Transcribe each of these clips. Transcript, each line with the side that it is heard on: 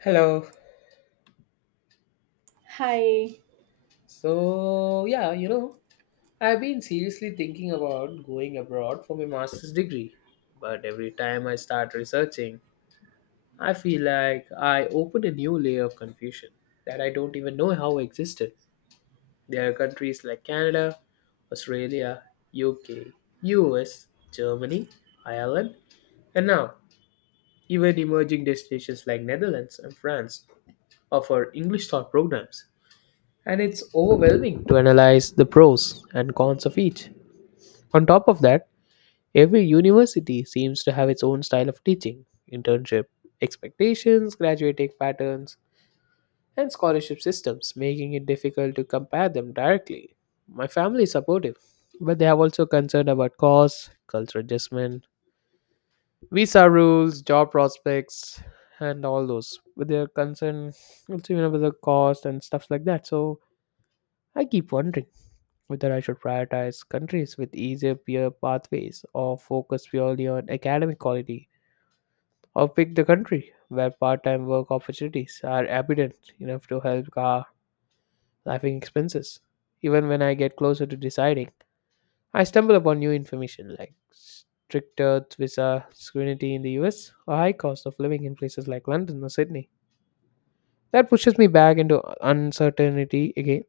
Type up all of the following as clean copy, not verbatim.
left: Hello.
right: Hi.
left: So, I've been seriously thinking about going abroad for my master's degree, but every time I start researching, I feel like I open a new layer of confusion that I don't even know how existed. There are countries like Canada, Australia, UK, US, Germany, Ireland, and now even emerging destinations like Netherlands and France offer English taught programs and it's overwhelming to analyze the pros and cons of each. On top of that, every university seems to have its own style of teaching, internship expectations, graduating patterns, and scholarship systems, making it difficult to compare them directly. My family is supportive, but they are also concerned about costs, cultural adjustment, visa rules, job prospects, and all those. With their concern with the cost and stuff like that. So I keep wondering whether I should prioritize countries with easier peer pathways or focus purely on academic quality, or pick the country where part time work opportunities are abundant enough to help cover living expenses. Even when I get closer to deciding, I stumble upon new information like stricter visa scrutiny in the US or high cost of living in places like London or Sydney. That pushes me back into uncertainty again.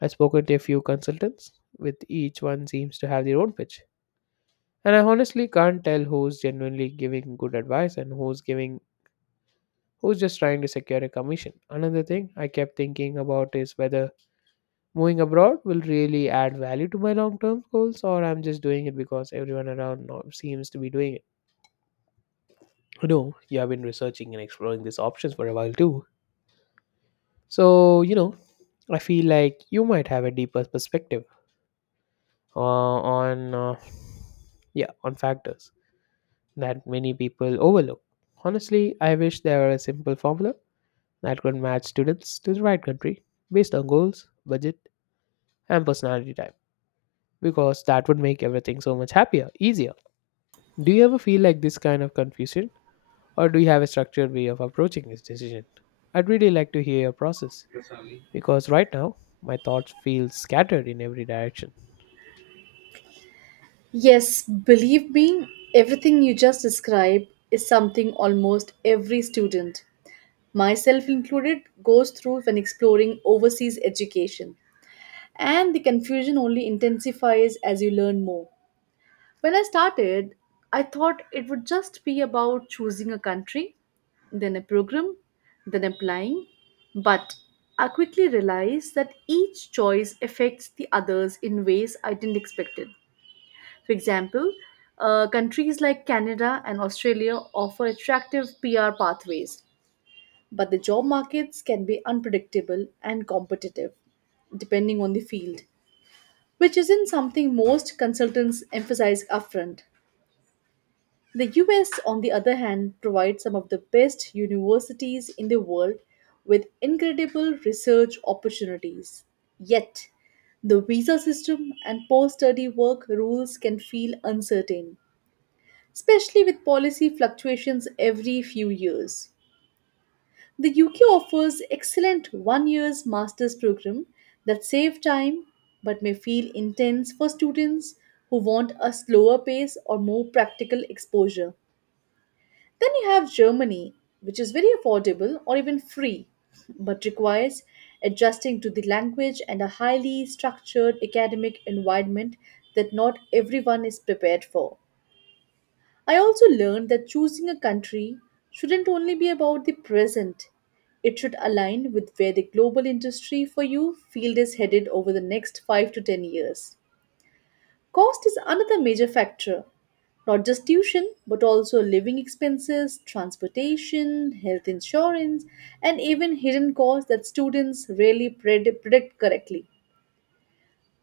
left: I've spoken to a few consultants, with each one seems to have their own pitch. And I honestly can't tell who's genuinely giving good advice and who's just trying to secure a commission. Another thing I kept thinking about is whether moving abroad will really add value to my long-term goals or I'm just doing it because everyone around now seems to be doing it. You know, you have been researching and exploring these options for a while too. So, I feel like you might have a deeper perspective uh, on uh, yeah, on factors that many people overlook. Honestly, I wish there were a simple formula that could match students to the right country based on goals, budget, and personality type because that would make everything so much easier. Do you ever feel like this kind of confusion or do you have a structured way of approaching this decision? I'd really like to hear your process because right now my thoughts feel scattered in every direction.
right: Yes, believe me, everything you just described is something almost every student, myself included, goes through when exploring overseas education. And the confusion only intensifies as you learn more. When I started, I thought it would just be about choosing a country, then a program, then applying. But I quickly realized that each choice affects the others in ways I didn't expect it. For example, countries like Canada and Australia offer attractive PR pathways, but the job markets can be unpredictable and competitive, depending on the field, which isn't something most consultants emphasize upfront. The US, on the other hand, provides some of the best universities in the world with incredible research opportunities. Yet, the visa system and post study work rules can feel uncertain especially with policy fluctuations every few years. The UK offers excellent 1 year's master's program that save time but may feel intense for students who want a slower pace or more practical exposure. Then you have Germany, which is very affordable or even free, but requires adjusting to the language and a highly structured academic environment that not everyone is prepared for. I also learned that choosing a country shouldn't only be about the present, it should align with where the global industry for you field is headed over the next 5 to 10 years. Cost is another major factor, not just tuition, but also living expenses, transportation, health insurance, and even hidden costs that students rarely predict correctly.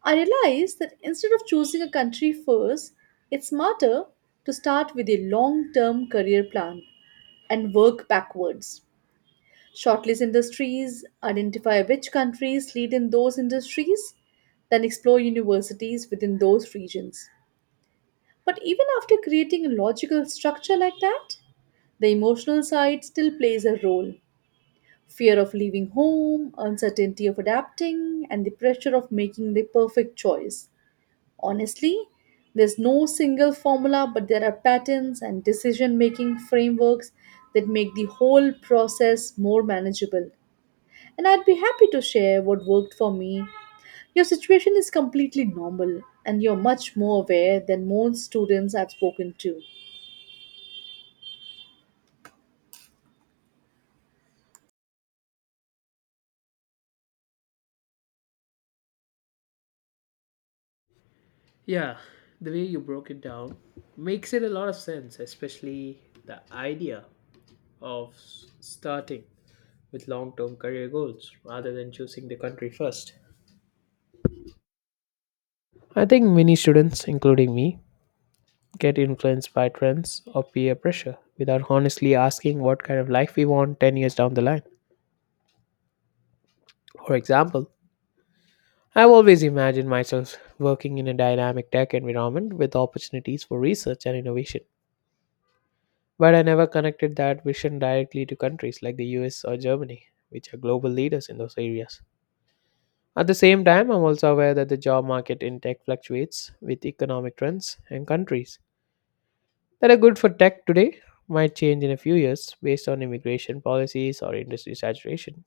right: I realized that instead of choosing a country first, it's smarter to start with a long term career plan and work backwards. Shortlist industries, identify which countries lead in those industries, then explore universities within those regions. But even after creating a logical structure like that, the emotional side still plays a role. Fear of leaving home, uncertainty of adapting, and the pressure of making the perfect choice. Honestly, there's no single formula, but there are patterns and decision making frameworks that make the whole process more manageable. And I'd be happy to share what worked for me. Your situation is completely normal, and you're much more aware than most students I've spoken to.
left: Yeah, the way you broke it down makes it a lot of sense, especially the idea of starting with long term career goals rather than choosing the country first. I think many students, including me, get influenced by trends or peer pressure without honestly asking what kind of life we want 10 years down the line. For example, I've always imagined myself working in a dynamic tech environment with opportunities for research and innovation. But I never connected that vision directly to countries like the US or Germany, which are global leaders in those areas. At the same time, I'm also aware that the job market in tech fluctuates with economic trends and countries that are good for tech today might change in a few years based on immigration policies or industry saturation.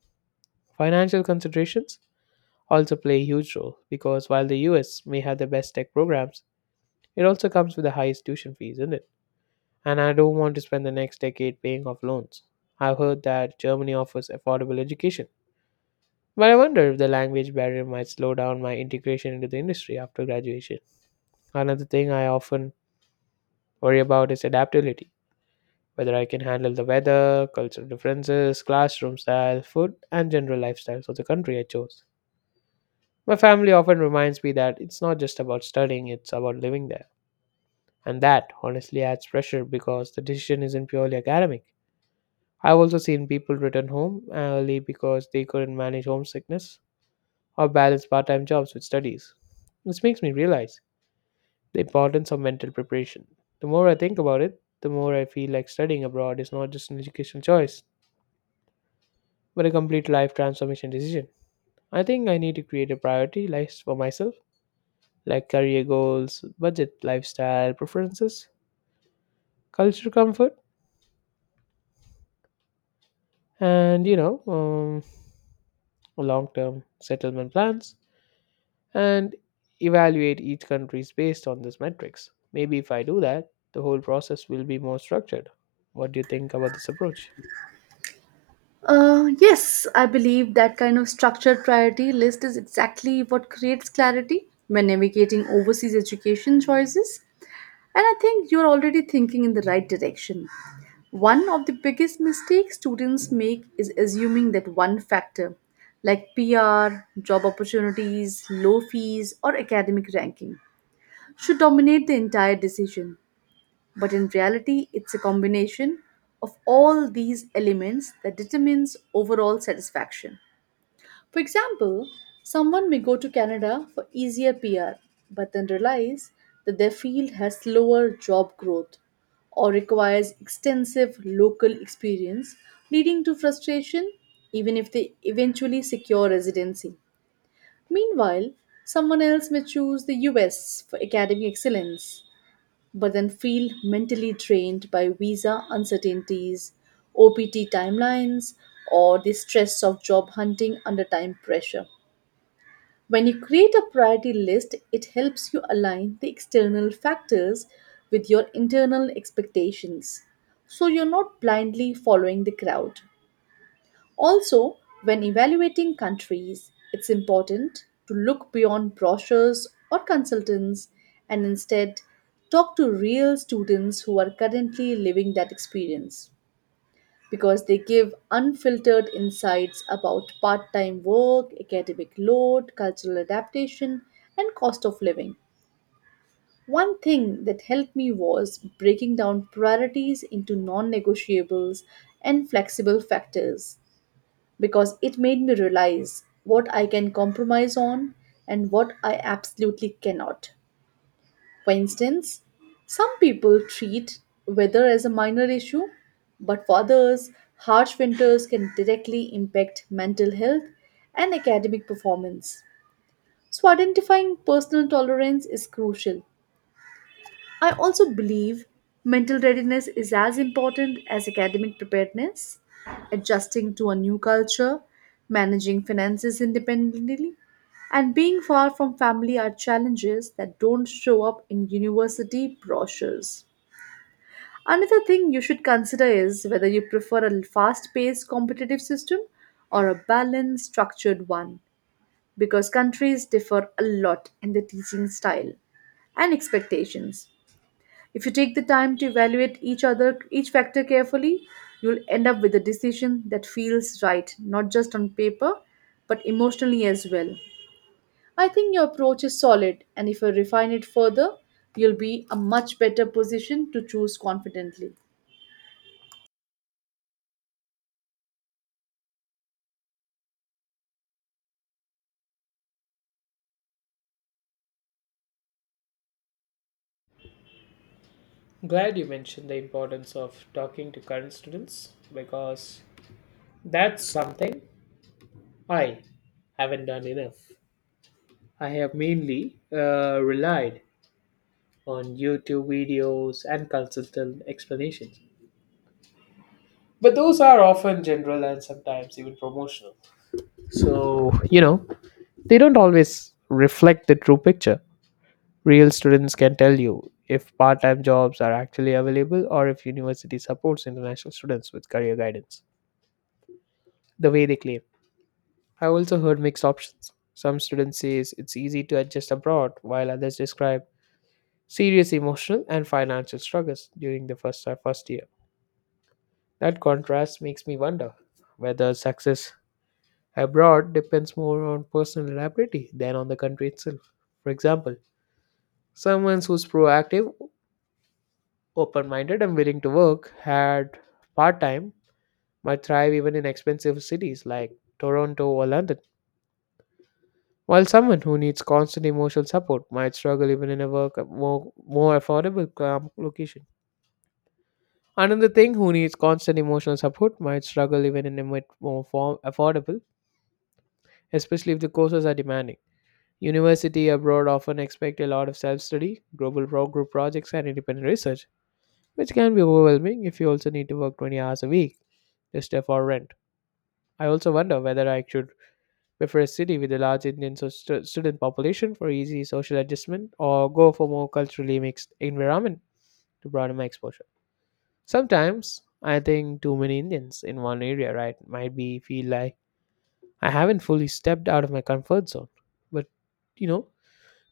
left: Financial considerations also play a huge role because while the US may have the best tech programs, it also comes with the highest tuition fees, isn't it? And I don't want to spend the next decade paying off loans. I've heard that Germany offers affordable education, but I wonder if the language barrier might slow down my integration into the industry after graduation. Another thing I often worry about is adaptability, whether I can handle the weather, cultural differences, classroom style, food, and general lifestyles of the country I chose. My family often reminds me that it's not just about studying, it's about living there. And that honestly adds pressure because the decision isn't purely academic. I've also seen people return home early because they couldn't manage homesickness or balance part time jobs with studies. This makes me realize the importance of mental preparation. The more I think about it, the more I feel like studying abroad is not just an educational choice, but a complete life transformation decision. I think I need to create a priority list for myself, like career goals, budget, lifestyle preferences, culture comfort, and long term settlement plans, and evaluate each country's based on this metrics. Maybe if I do that, the whole process will be more structured. What do you think about this approach?
right: Yes, I believe that kind of structured priority list is exactly what creates clarity when navigating overseas education choices. And I think you're already thinking in the right direction. One of the biggest mistakes students make is assuming that one factor, like PR, job opportunities, low fees, or academic ranking, should dominate the entire decision. But in reality, it's a combination of all these elements that determines overall satisfaction. For example, someone may go to Canada for easier PR, but then realize that their field has slower job growth or requires extensive local experience, leading to frustration even if they eventually secure residency. Meanwhile, someone else may choose the US for academic excellence, but then feel mentally drained by visa uncertainties, OPT timelines, or the stress of job hunting under time pressure. When you create a priority list, it helps you align the external factors with your internal expectations. So you're not blindly following the crowd. Also, when evaluating countries, it's important to look beyond brochures or consultants and instead talk to real students who are currently living that experience because they give unfiltered insights about part time work, academic load, cultural adaptation, and cost of living. One thing that helped me was breaking down priorities into non negotiables and flexible factors because it made me realize what I can compromise on and what I absolutely cannot. For instance, some people treat weather as a minor issue, but for others, harsh winters can directly impact mental health and academic performance. So, identifying personal tolerance is crucial. I also believe mental readiness is as important as academic preparedness. Adjusting to a new culture, managing finances independently, and being far from family are challenges that don't show up in university brochures. Another thing you should consider is whether you prefer a fast paced competitive system or a balanced, structured one, because countries differ a lot in their teaching style and expectations. If you take the time to evaluate each factor carefully, you'll end up with a decision that feels right, not just on paper, but emotionally as well. I think your approach is solid, and if you refine it further, you'll be a much better position to choose confidently.
left: Glad you mentioned the importance of talking to current students because that's something I haven't done enough. I have mainly relied on YouTube videos and consultant explanations. But those are often general and sometimes even promotional. So, they don't always reflect the true picture. Real students can tell you if part time jobs are actually available or if university supports international students with career guidance, the way they claim. I also heard mixed options. Some students say it's easy to adjust abroad, while others describe serious emotional and financial struggles during the first year. That contrast makes me wonder whether success abroad depends more on personal ability than on the country itself. For example, someone who's proactive, open minded, and willing to work had part time might thrive even in expensive cities like Toronto or London, while someone who needs constant emotional support might struggle even in a more affordable location. Another thing who needs constant emotional support might struggle even in a bit affordable, especially if the courses are demanding. University abroad often expect a lot of self-study, global group projects, and independent research, which can be overwhelming if you also need to work 20 hours a week just for rent. I also wonder whether I should prefer a city with a large Indian student population for easy social adjustment or go for more culturally mixed environment to broaden my exposure. Sometimes I think too many Indians in one area, right, might be feel like I haven't fully stepped out of my comfort zone. But you know,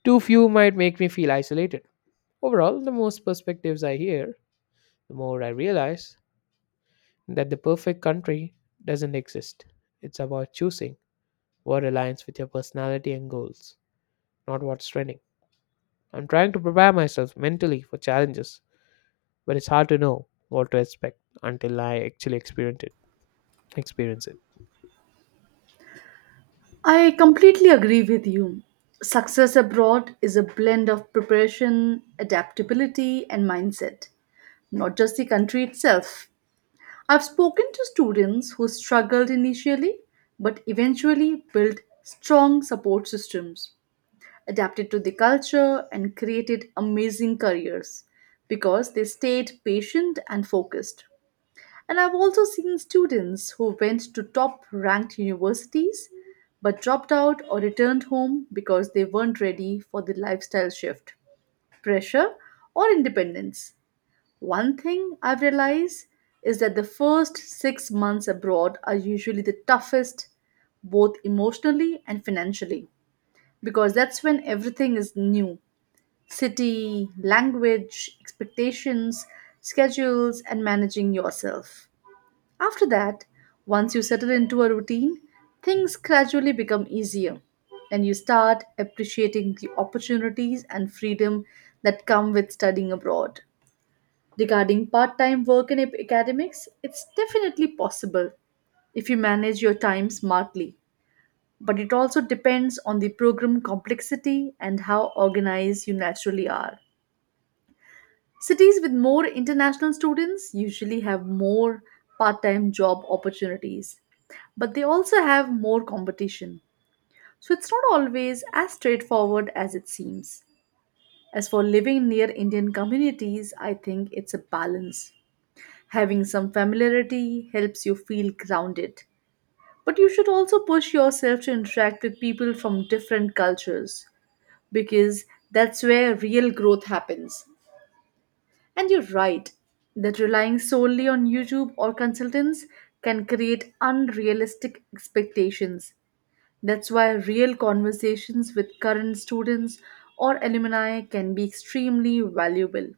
left: too few might make me feel isolated. Overall, the most perspectives I hear, the more I realize that the perfect country doesn't exist. It's about choosing what aligns with your personality and goals, not what's trending. I'm trying to prepare myself mentally for challenges, but it's hard to know what to expect until I actually experience it. Experience it.
right: I completely agree with you. Success abroad is a blend of preparation, adaptability, and mindset, not just the country itself. I've spoken to students who struggled initially but eventually built strong support systems, adapted to the culture, and created amazing careers because they stayed patient and focused. And I've also seen students who went to top ranked universities but dropped out or returned home because they weren't ready for the lifestyle shift, pressure, or independence. One thing I've realized is that the first 6 months abroad are usually the toughest, both emotionally and financially, because that's when everything is new city, language, expectations, schedules, and managing yourself. After that, once you settle into a routine, things gradually become easier and you start appreciating the opportunities and freedom that come with studying abroad. Regarding part time work in academics, it's definitely possible if you manage your time smartly. But it also depends on the program complexity and how organized you naturally are. Cities with more international students usually have more part time job opportunities, but they also have more competition. So it's not always as straightforward as it seems. As for living near Indian communities, I think it's a balance. Having some familiarity helps you feel grounded. But you should also push yourself to interact with people from different cultures because that's where real growth happens. And you're right that relying solely on YouTube or consultants can create unrealistic expectations. That's why real conversations with current students or alumni can be extremely valuable.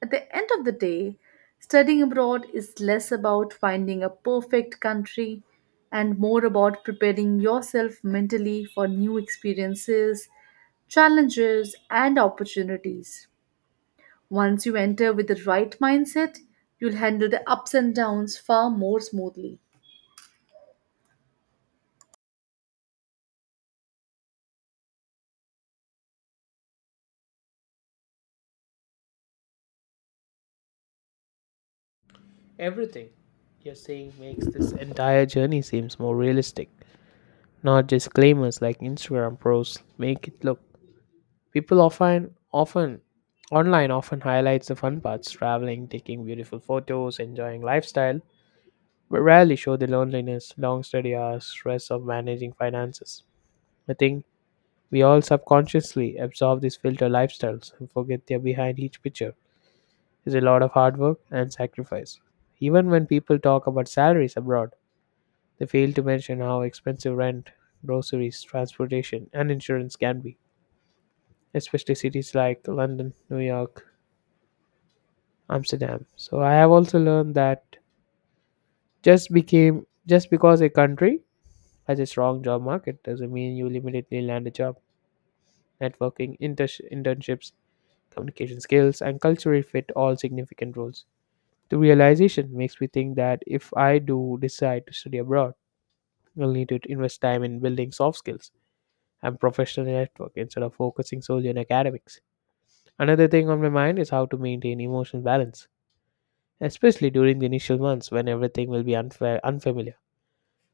right: At the end of the day, studying abroad is less about finding a perfect country and more about preparing yourself mentally for new experiences, challenges, and opportunities. Once you enter with the right mindset, you'll handle the ups and downs far more smoothly.
left: Everything you're saying makes this entire journey seems more realistic. Not just claimers like Instagram pros make it look. People often often online often highlights the fun parts, traveling, taking beautiful photos, enjoying lifestyle, but rarely show the loneliness, long study hours, stress of managing finances. I think we all subconsciously absorb these filter lifestyles and forget they're behind each picture. Is a lot of hard work and sacrifice. Even when people talk about salaries abroad, they fail to mention how expensive rent, groceries, transportation, and insurance can be, especially cities like London, New York, Amsterdam. So I have also learned that just because a country has a strong job market doesn't mean you'll immediately land a job. Networking, internships, communication skills, and cultural fit all significant roles. The realization makes me think that if I do decide to study abroad, I'll need to invest time in building soft skills and professional network instead of focusing solely on academics. Another thing on my mind is how to maintain emotional balance, especially during the initial months when everything will be unfamiliar.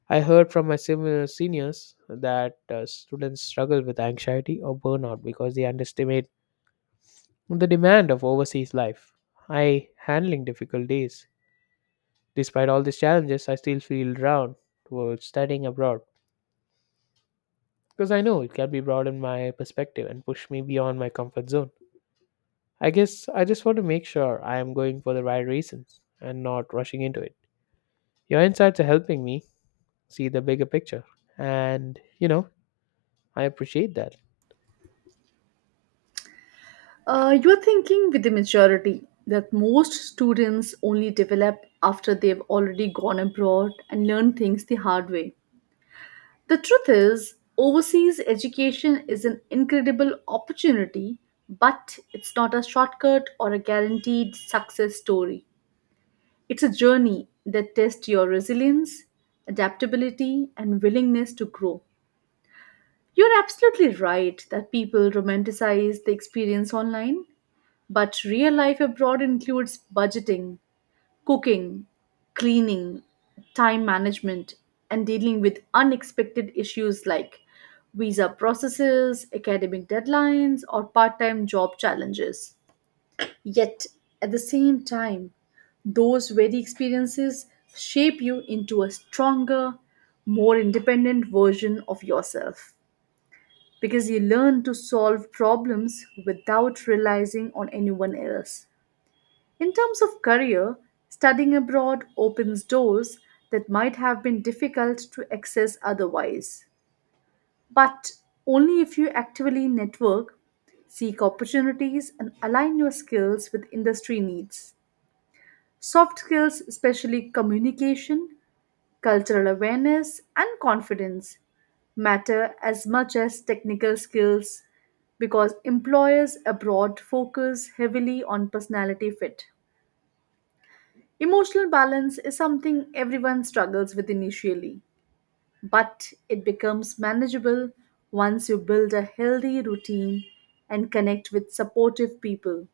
left: I heard from my similar seniors that students struggle with anxiety or burnout because they underestimate the demand of overseas life. I handling difficult days Despite all these challenges, I still feel drawn towards studying abroad because I know it can be broaden my perspective and push me beyond my comfort zone. I guess I just want to make sure I am going for the right reasons and not rushing into it. Your insights are helping me see the bigger picture, and you know, I appreciate that.
right: You're thinking with the maturity that most students only develop after they've already gone abroad and learned things the hard way. The truth is, overseas education is an incredible opportunity, but it's not a shortcut or a guaranteed success story. It's a journey that tests your resilience, adaptability, and willingness to grow. You're absolutely right that people romanticize the experience online, but real life abroad includes budgeting, cooking, cleaning, time management, and dealing with unexpected issues like visa processes, academic deadlines, or part time job challenges. Yet, at the same time, those very experiences shape you into a stronger, more independent version of yourself because you learn to solve problems without relying on anyone else. In terms of career, studying abroad opens doors that might have been difficult to access otherwise. But only if you actively network, seek opportunities, and align your skills with industry needs. Soft skills, especially communication, cultural awareness, and confidence, matter as much as technical skills because employers abroad focus heavily on personality fit. Emotional balance is something everyone struggles with initially, but it becomes manageable once you build a healthy routine and connect with supportive people,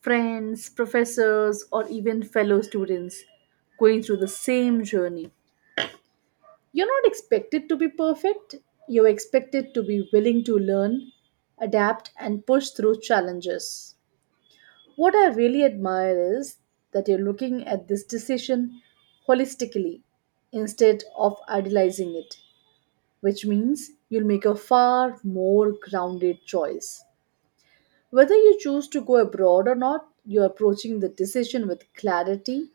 right: friends, professors, or even fellow students going through the same journey. You're not expected to be perfect, you're expected to be willing to learn, adapt, and push through challenges. What I really admire is that you're looking at this decision holistically instead of idealizing it, which means you'll make a far more grounded choice. Whether you choose to go abroad or not, you're approaching the decision with clarity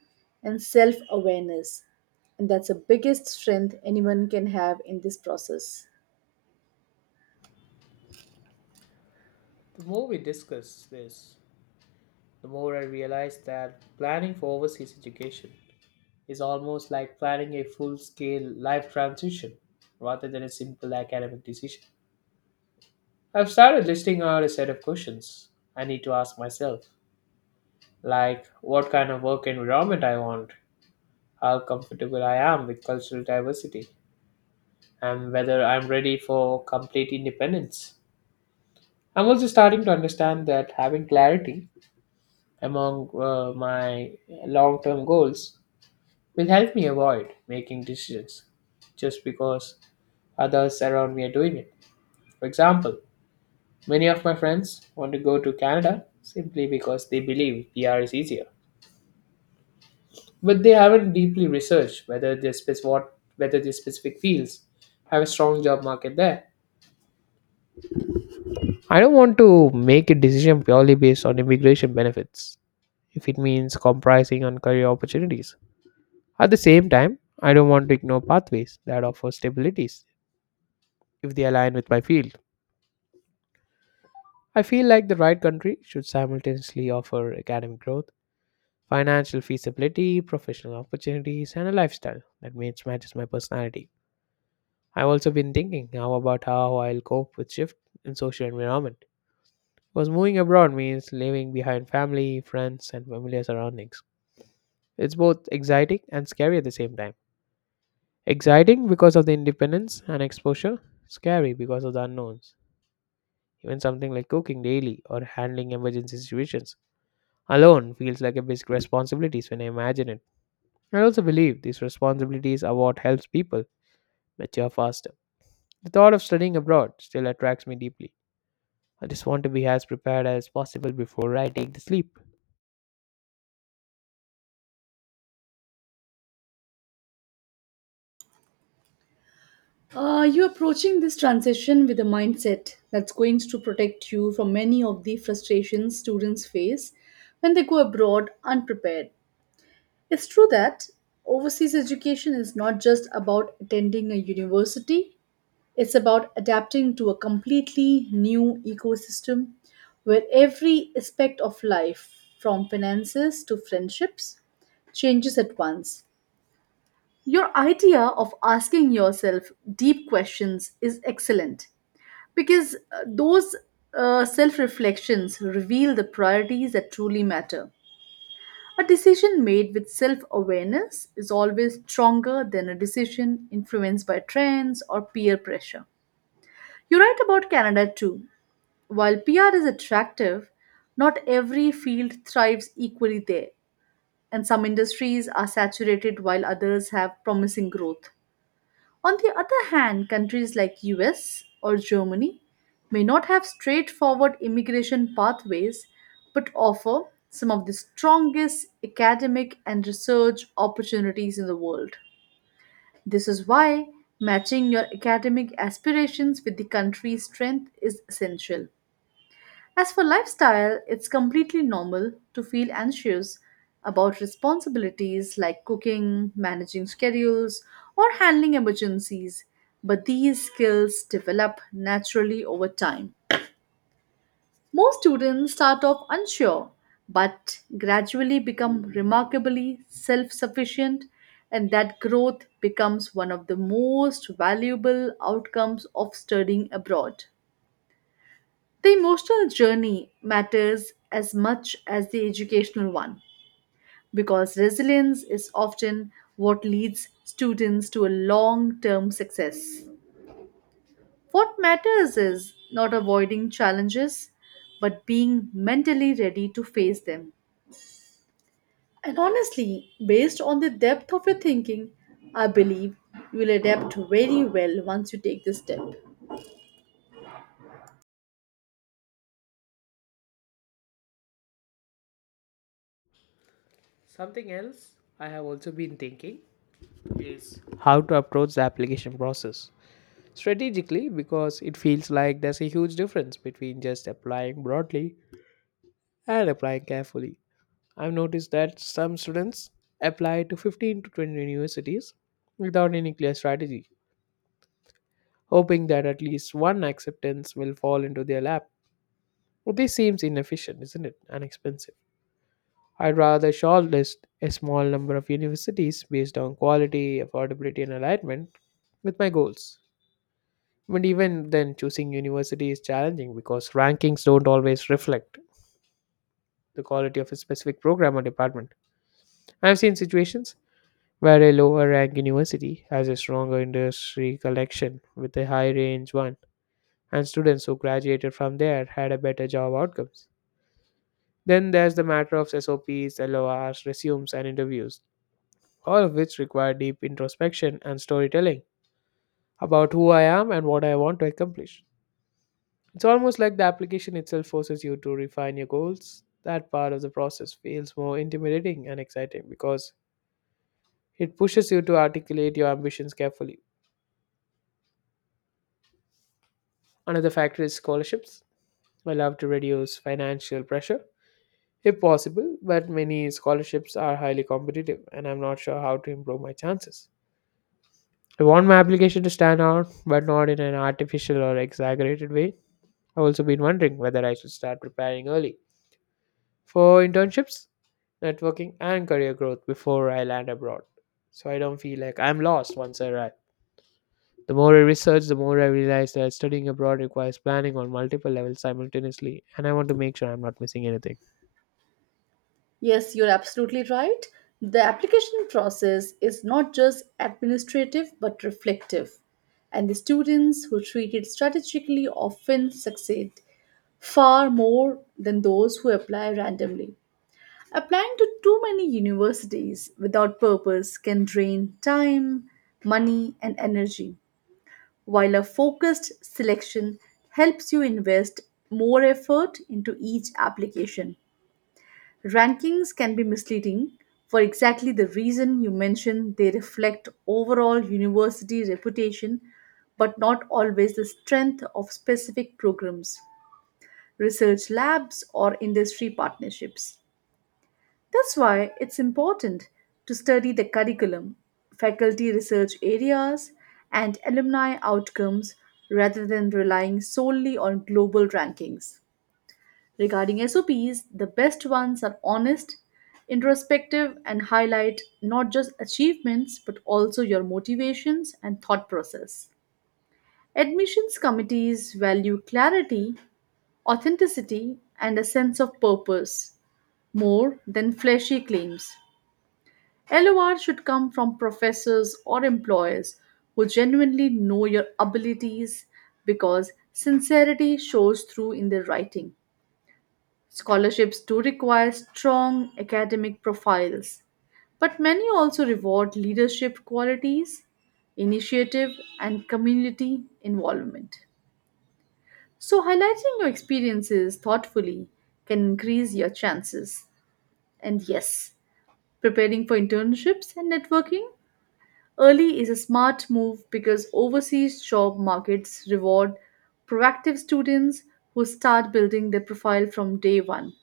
right: and self awareness. And that's the biggest strength anyone can have in this process.
left: The more we discuss this, the more I realize that planning for overseas education is almost like planning a full scale life transition rather than a simple academic decision. I've started listing out a set of questions I need to ask myself, like what kind of work environment I want, how comfortable I am with cultural diversity, and whether I'm ready for complete independence. I'm also starting to understand that having clarity among my long term goals will help me avoid making decisions just because others around me are doing it. For example, many of my friends want to go to Canada simply because they believe PR is easier, but they haven't deeply researched whether their specific fields have a strong job market there. I don't want to make a decision purely based on immigration benefits if it means compromising on career opportunities. At the same time, I don't want to ignore pathways that offer stabilities if they align with my field. I feel like the right country should simultaneously offer academic growth, financial feasibility, professional opportunities, and a lifestyle that matches my personality. I've also been thinking now about how I'll cope with shift in social environment. Because moving abroad means leaving behind family, friends, and familiar surroundings. It's both exciting and scary at the same time. Exciting because of the independence and exposure, scary because of the unknowns. Even something like cooking daily or handling emergency situations alone feels like a basic responsibilities when I imagine it. I also believe these responsibilities are what helps people mature faster. The thought of studying abroad still attracts me deeply. I just want to be as prepared as possible before I take the sleep.
right: You're approaching this transition with a mindset that's going to protect you from many of the frustrations students face when they go abroad unprepared. It's true that overseas education is not just about attending a university, it's about adapting to a completely new ecosystem where every aspect of life, from finances to friendships, changes at once. Your idea of asking yourself deep questions is excellent because those self reflections reveal the priorities that truly matter. A decision made with self awareness is always stronger than a decision influenced by trends or peer pressure. You're right about Canada too. While PR is attractive, not every field thrives equally there, and some industries are saturated while others have promising growth. On the other hand, countries like US or Germany may not have straightforward immigration pathways but offer some of the strongest academic and research opportunities in the world. This is why matching your academic aspirations with the country's strength is essential. As for lifestyle, it's completely normal to feel anxious about responsibilities like cooking, managing schedules, or handling emergencies, but these skills develop naturally over time. Most students start off unsure but gradually become remarkably self sufficient, and that growth becomes one of the most valuable outcomes of studying abroad. The emotional journey matters as much as the educational one because resilience is often what leads students to a long term success. What matters is not avoiding challenges but being mentally ready to face them. And honestly, based on the depth of your thinking, I believe you will adapt very well once you take this step.
left: Something else I have also been thinking is how to approach the application process strategically, because it feels like there's a huge difference between just applying broadly and applying carefully. I've noticed that some students apply to 15 to 20 universities without any clear strategy, hoping that at least one acceptance will fall into their lap. But this seems inefficient, isn't it? And expensive. I'd rather shortlist a small number of universities based on quality, affordability, and alignment with my goals. But even then, choosing university is challenging because rankings don't always reflect the quality of a specific program or department. I've seen situations where a lower rank university has a stronger industry connection with a high range one, and students who graduated from there had a better job outcomes. Then there's the matter of SOPs, LORs, resumes, and interviews, all of which require deep introspection and storytelling about who I am and what I want to accomplish. It's almost like the application itself forces you to refine your goals. That part of the process feels more intimidating and exciting because it pushes you to articulate your ambitions carefully. Another factor is scholarships. I love to reduce financial pressure if possible, but many scholarships are highly competitive and I'm not sure how to improve my chances. I want my application to stand out, but not in an artificial or exaggerated way. I've also been wondering whether I should start preparing early for internships, networking, and career growth before I land abroad, so I don't feel like I'm lost once I arrive. The more I research, the more I realize that studying abroad requires planning on multiple levels simultaneously, and I want to make sure I'm not missing anything.
right: Yes, you're absolutely right. The application process is not just administrative but reflective, and the students who treat it strategically often succeed far more than those who apply randomly. Applying to too many universities without purpose can drain time, money, and energy, while a focused selection helps you invest more effort into each application. Rankings can be misleading for exactly the reason you mentioned they reflect overall university reputation but not always the strength of specific programs, research labs, or industry partnerships. That's why it's important to study the curriculum, faculty research areas, and alumni outcomes rather than relying solely on global rankings. Regarding SOPs, the best ones are honest, introspective, and highlight not just achievements but also your motivations and thought process. Admissions committees value clarity, authenticity, and a sense of purpose more than flashy claims. LOR should come from professors or employers who genuinely know your abilities because sincerity shows through in their writing. Scholarships do require strong academic profiles, but many also reward leadership qualities, initiative, and community involvement. So, highlighting your experiences thoughtfully can increase your chances. And yes, preparing for internships and networking early is a smart move because overseas job markets reward proactive students who start building their profile from day one.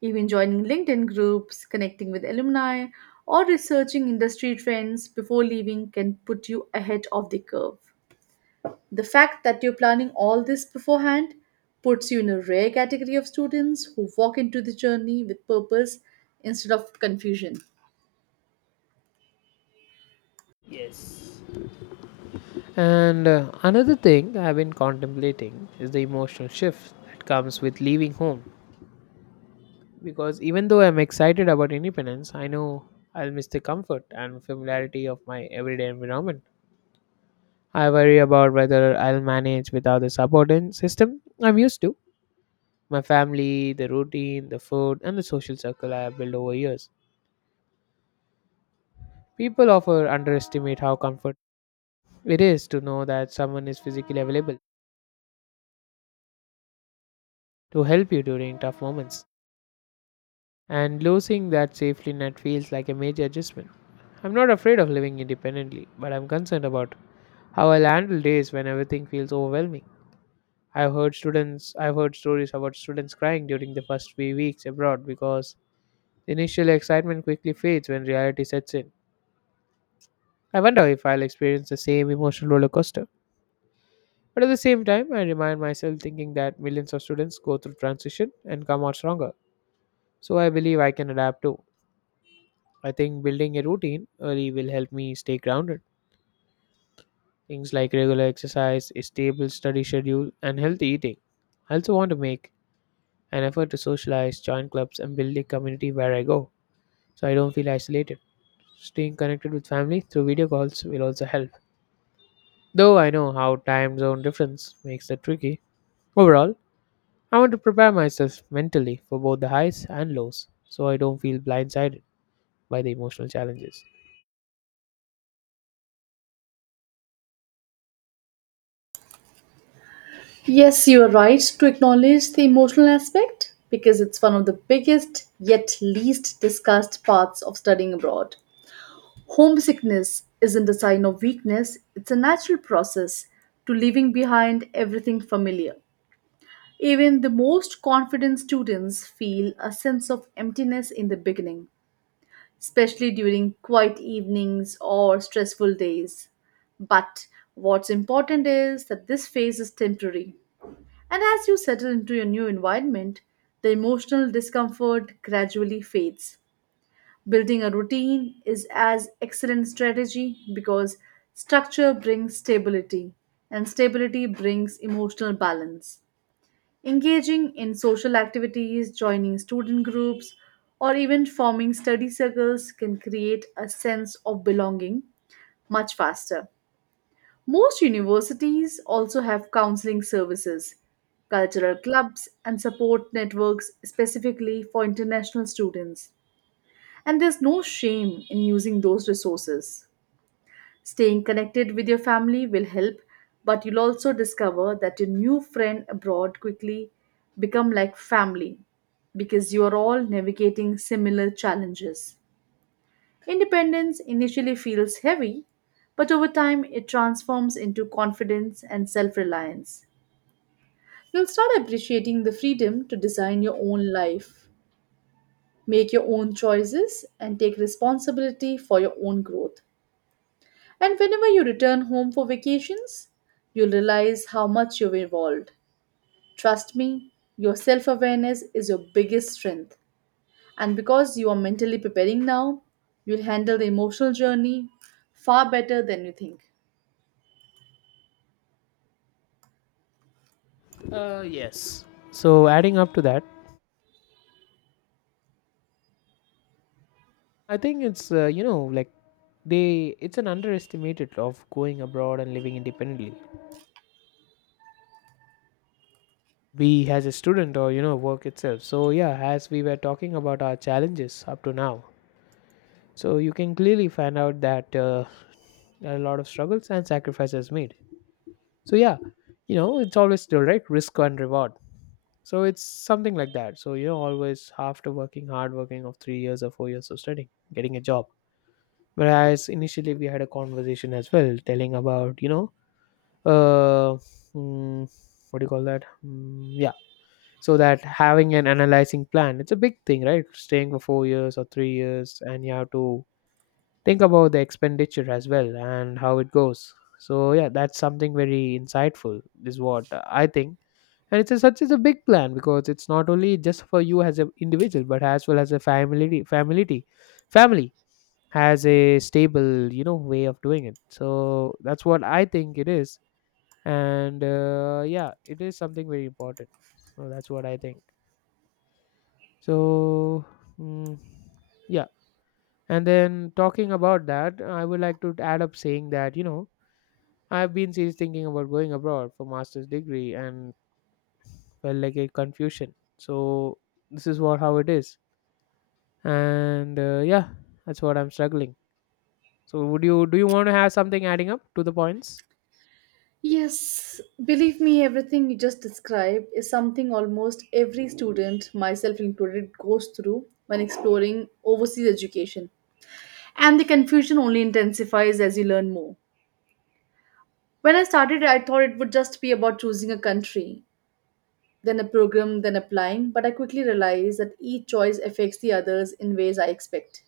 right: Even joining LinkedIn groups, connecting with alumni, or researching industry trends before leaving can put you ahead of the curve. The fact that you're planning all this beforehand puts you in a rare category of students who walk into the journey with purpose instead of confusion.
left: Yes. And another thing I've been contemplating is the emotional shift that comes with leaving home. Because even though I'm excited about independence, I know I'll miss the comfort and familiarity of my everyday environment. I worry about whether I'll manage without the subordinate system I'm used to. My family, the routine, the food, and the social circle I have built over years. People often underestimate how comfort it is to know that someone is physically available to help you during tough moments. And losing that safety net feels like a major adjustment. I'm not afraid of living independently, but I'm concerned about how I'll handle days when everything feels overwhelming. I've heard stories about students crying during the first few weeks abroad because the initial excitement quickly fades when reality sets in. I wonder if I'll experience the same emotional roller coaster. But at the same time, I remind myself thinking that millions of students go through transition and come out stronger. So I believe I can adapt too. I think building a routine early will help me stay grounded. Things like regular exercise, a stable study schedule, and healthy eating. I also want to make an effort to socialize, join clubs, and build a community where I go, so I don't feel isolated. Staying connected with family through video calls will also help, though I know how time zone difference makes it tricky. Overall, I want to prepare myself mentally for both the highs and lows so I don't feel blindsided by the emotional challenges.
right: Yes, you are right to acknowledge the emotional aspect because it's one of the biggest yet least discussed parts of studying abroad. Homesickness isn't a sign of weakness, it's a natural process to leaving behind everything familiar. Even the most confident students feel a sense of emptiness in the beginning, especially during quiet evenings or stressful days. But what's important is that this phase is temporary. And as you settle into your new environment, the emotional discomfort gradually fades. Building a routine is as excellent strategy because structure brings stability and stability brings emotional balance. Engaging in social activities, joining student groups, or even forming study circles can create a sense of belonging much faster. Most universities also have counseling services, cultural clubs, and support networks specifically for international students. And there's no shame in using those resources. Staying connected with your family will help, but you'll also discover that your new friend abroad quickly become like family because you are all navigating similar challenges. Independence initially feels heavy, but over time it transforms into confidence and self-reliance. You'll start appreciating the freedom to design your own life, make your own choices, and take responsibility for your own growth. And whenever you return home for vacations, you'll realize how much you've evolved. Trust me, your self awareness is your biggest strength. And because you are mentally preparing now, you'll handle the emotional journey far better than you think.
left: Yes. So adding up to that, I think it's like they it's an underestimated of going abroad and living independently. We as a student, or you know, work itself. So yeah, as we were talking about our challenges up to now, so you can clearly find out that there are a lot of struggles and sacrifices made, so yeah, you know, it's always still right, risk and reward. So it's something like that. So you know, always after working hard, working of 3 years or 4 years of studying, getting a job, whereas initially we had a conversation as well telling about you know, uh mm, what do you call that? Yeah. So that having an analyzing plan, it's a big thing, right? Staying for 4 years or 3 years, and you have to think about the expenditure as well and how it goes. So yeah, that's something very insightful is what I think. And it's a, such as a big plan because it's not only just for you as an individual but as well as a family has a stable, you know, way of doing it. So that's what I think it is. And yeah, it is something very important. So that's what I think. So mm, yeah. And then talking about that, I would like to add up saying that you know, I've been seriously thinking about going abroad for master's degree and felt like a confusion. So this is what how it is. And yeah, that's what I'm struggling. So would you do you want to have something adding up to the points?
right: Yes, believe me, everything you just described is something almost every student, myself included, goes through when exploring overseas education. And the confusion only intensifies as you learn more. When I started, I thought it would just be about choosing a country, then a program, then applying, but I quickly realized that each choice affects the others in ways I expect.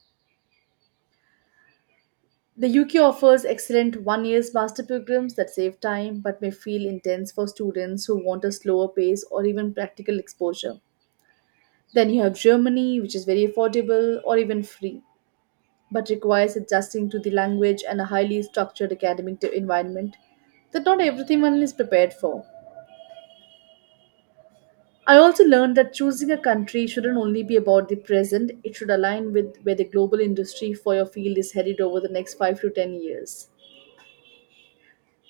right: The UK offers excellent one year master programs that save time but may feel intense for students who want a slower pace or even practical exposure. Then you have Germany, which is very affordable or even free, but requires adjusting to the language and a highly structured academic environment that not everyone is prepared for. I also learned that choosing a country shouldn't only be about the present, it should align with where the global industry for your field is headed over the next 5 to 10 years.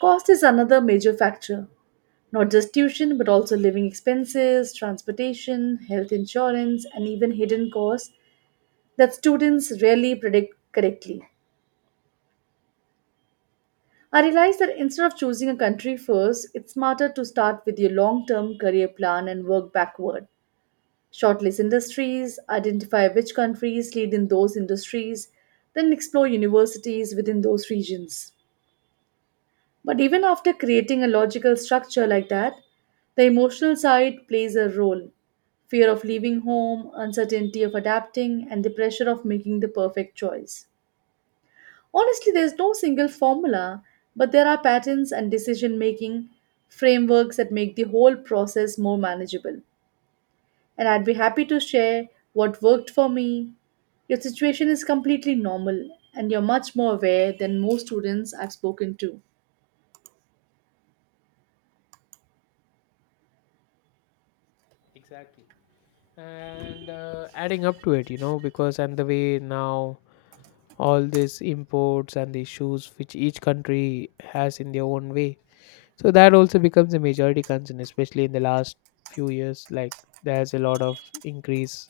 right: Cost is another major factor, not just tuition, but also living expenses, transportation, health insurance, and even hidden costs that students rarely predict correctly. I realized that instead of choosing a country first, it's smarter to start with your long term career plan and work backward. Shortlist industries, identify which countries lead in those industries, then explore universities within those regions. But even after creating a logical structure like that, the emotional side plays a role. Fear of leaving home, uncertainty of adapting, and the pressure of making the perfect choice. Honestly, there's no single formula, but there are patterns and decision making frameworks that make the whole process more manageable. And I'd be happy to share what worked for me. Your situation is completely normal, and you're much more aware than most students I've spoken to.
left: Exactly. And adding up to it, you know, because and the way now all these imports and the issues which each country has in their own way, so that also becomes a majority concern, especially in the last few years. Like, there's a lot of increase,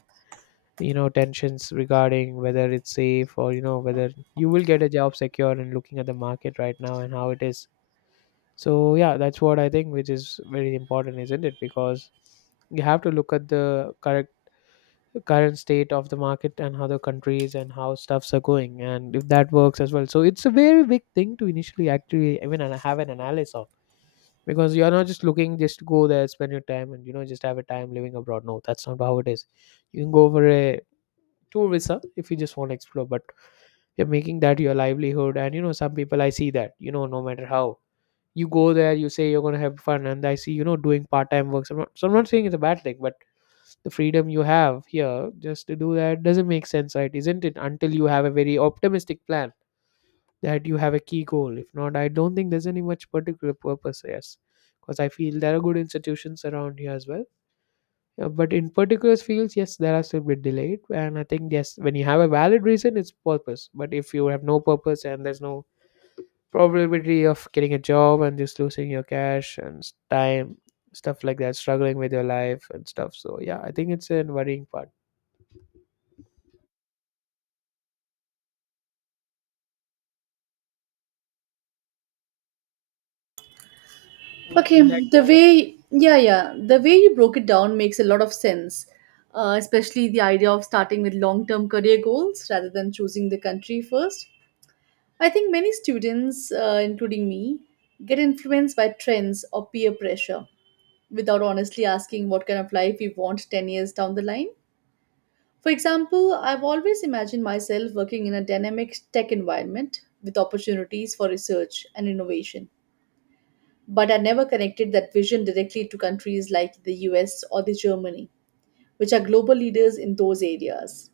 left: you know, tensions regarding whether it's safe, or you know whether you will get a job secure and looking at the market right now and how it is. So yeah, that's what I think, which is very important, isn't it? Because you have to look at the correct current state of the market and how the countries and how stuffs are going, and if that works as well. So it's a very big thing to initially actually even and have an analysis on. Because you're not just looking just to go there, spend your time and you know just have a time living abroad. No, that's not how it is. You can go for a tour visa if you just want to explore, but you're making that your livelihood. And you know, some people I see that you know, no matter how you go there, you say you're going to have fun, and I see you know doing part-time work. So I'm not saying it's a bad thing, but the freedom you have here just to do that doesn't make sense, right, isn't it, until you have a very optimistic plan that you have a key goal. If not, I don't think there's any much particular purpose. Yes, because I feel there are good institutions around here as well. Yeah, but in particular fields, yes, there are still bit delayed, and I think yes, when you have a valid reason, it's purpose. But if you have no purpose and there's no probability of getting a job and just losing your cash and time, stuff like that, struggling with your life and stuff. So yeah, I think it's a worrying part. Would
right: Okay,
left: you like to add up?
right: yeah, yeah, the way you broke it down makes a lot of sense, especially the idea of starting with long term career goals rather than choosing the country first. I think many students, including me, get influenced by trends or peer pressure without honestly asking what kind of life we want 10 years down the line. For example, I've always imagined myself working in a dynamic tech environment with opportunities for research and innovation. But I never connected that vision directly to countries like the US or the Germany, which are global leaders in those areas.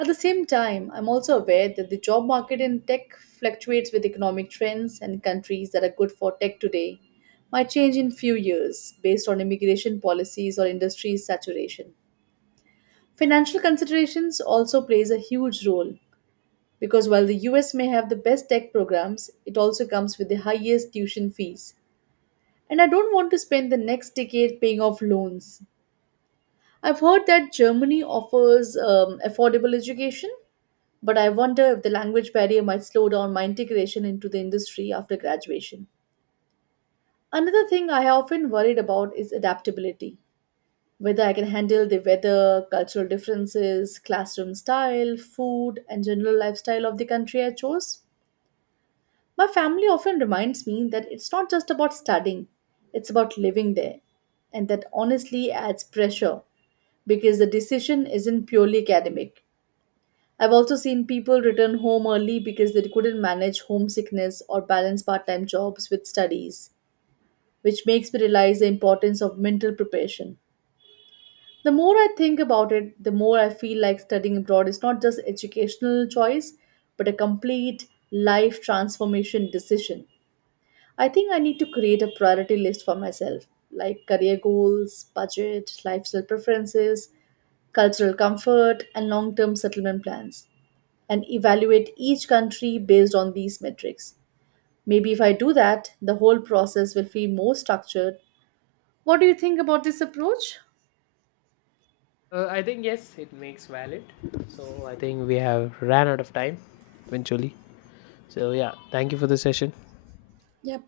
right: At the same time, I'm also aware that the job market in tech fluctuates with economic trends and countries that are good for tech today might change in few years based on immigration policies or industry saturation. Financial considerations also plays a huge role. Because while the US may have the best tech programs, it also comes with the highest tuition fees. And I don't want to spend the next decade paying off loans. I've heard that Germany offers affordable education, but I wonder if the language barrier might slow down my integration into the industry after graduation. Another thing I often worried about is adaptability. Whether I can handle the weather, cultural differences, classroom style, food, and general lifestyle of the country I chose. My family often reminds me that it's not just about studying, it's about living there. And that honestly adds pressure because the decision isn't purely academic. I've also seen people return home early because they couldn't manage homesickness or balance part time jobs with studies, which makes me realize the importance of mental preparation. The more I think about it, the more I feel like studying abroad is not just educational choice, but a complete life transformation decision. I think I need to create a priority list for myself, like career goals, budget, lifestyle preferences, cultural comfort, and long term settlement plans, and evaluate each country based on these metrics. Maybe if I do that, the whole process will feel more structured. What do you think about this approach?
left: I think yes, it makes valid. So I think we have ran out of time eventually. So yeah, thank you for the session.
right: Yep.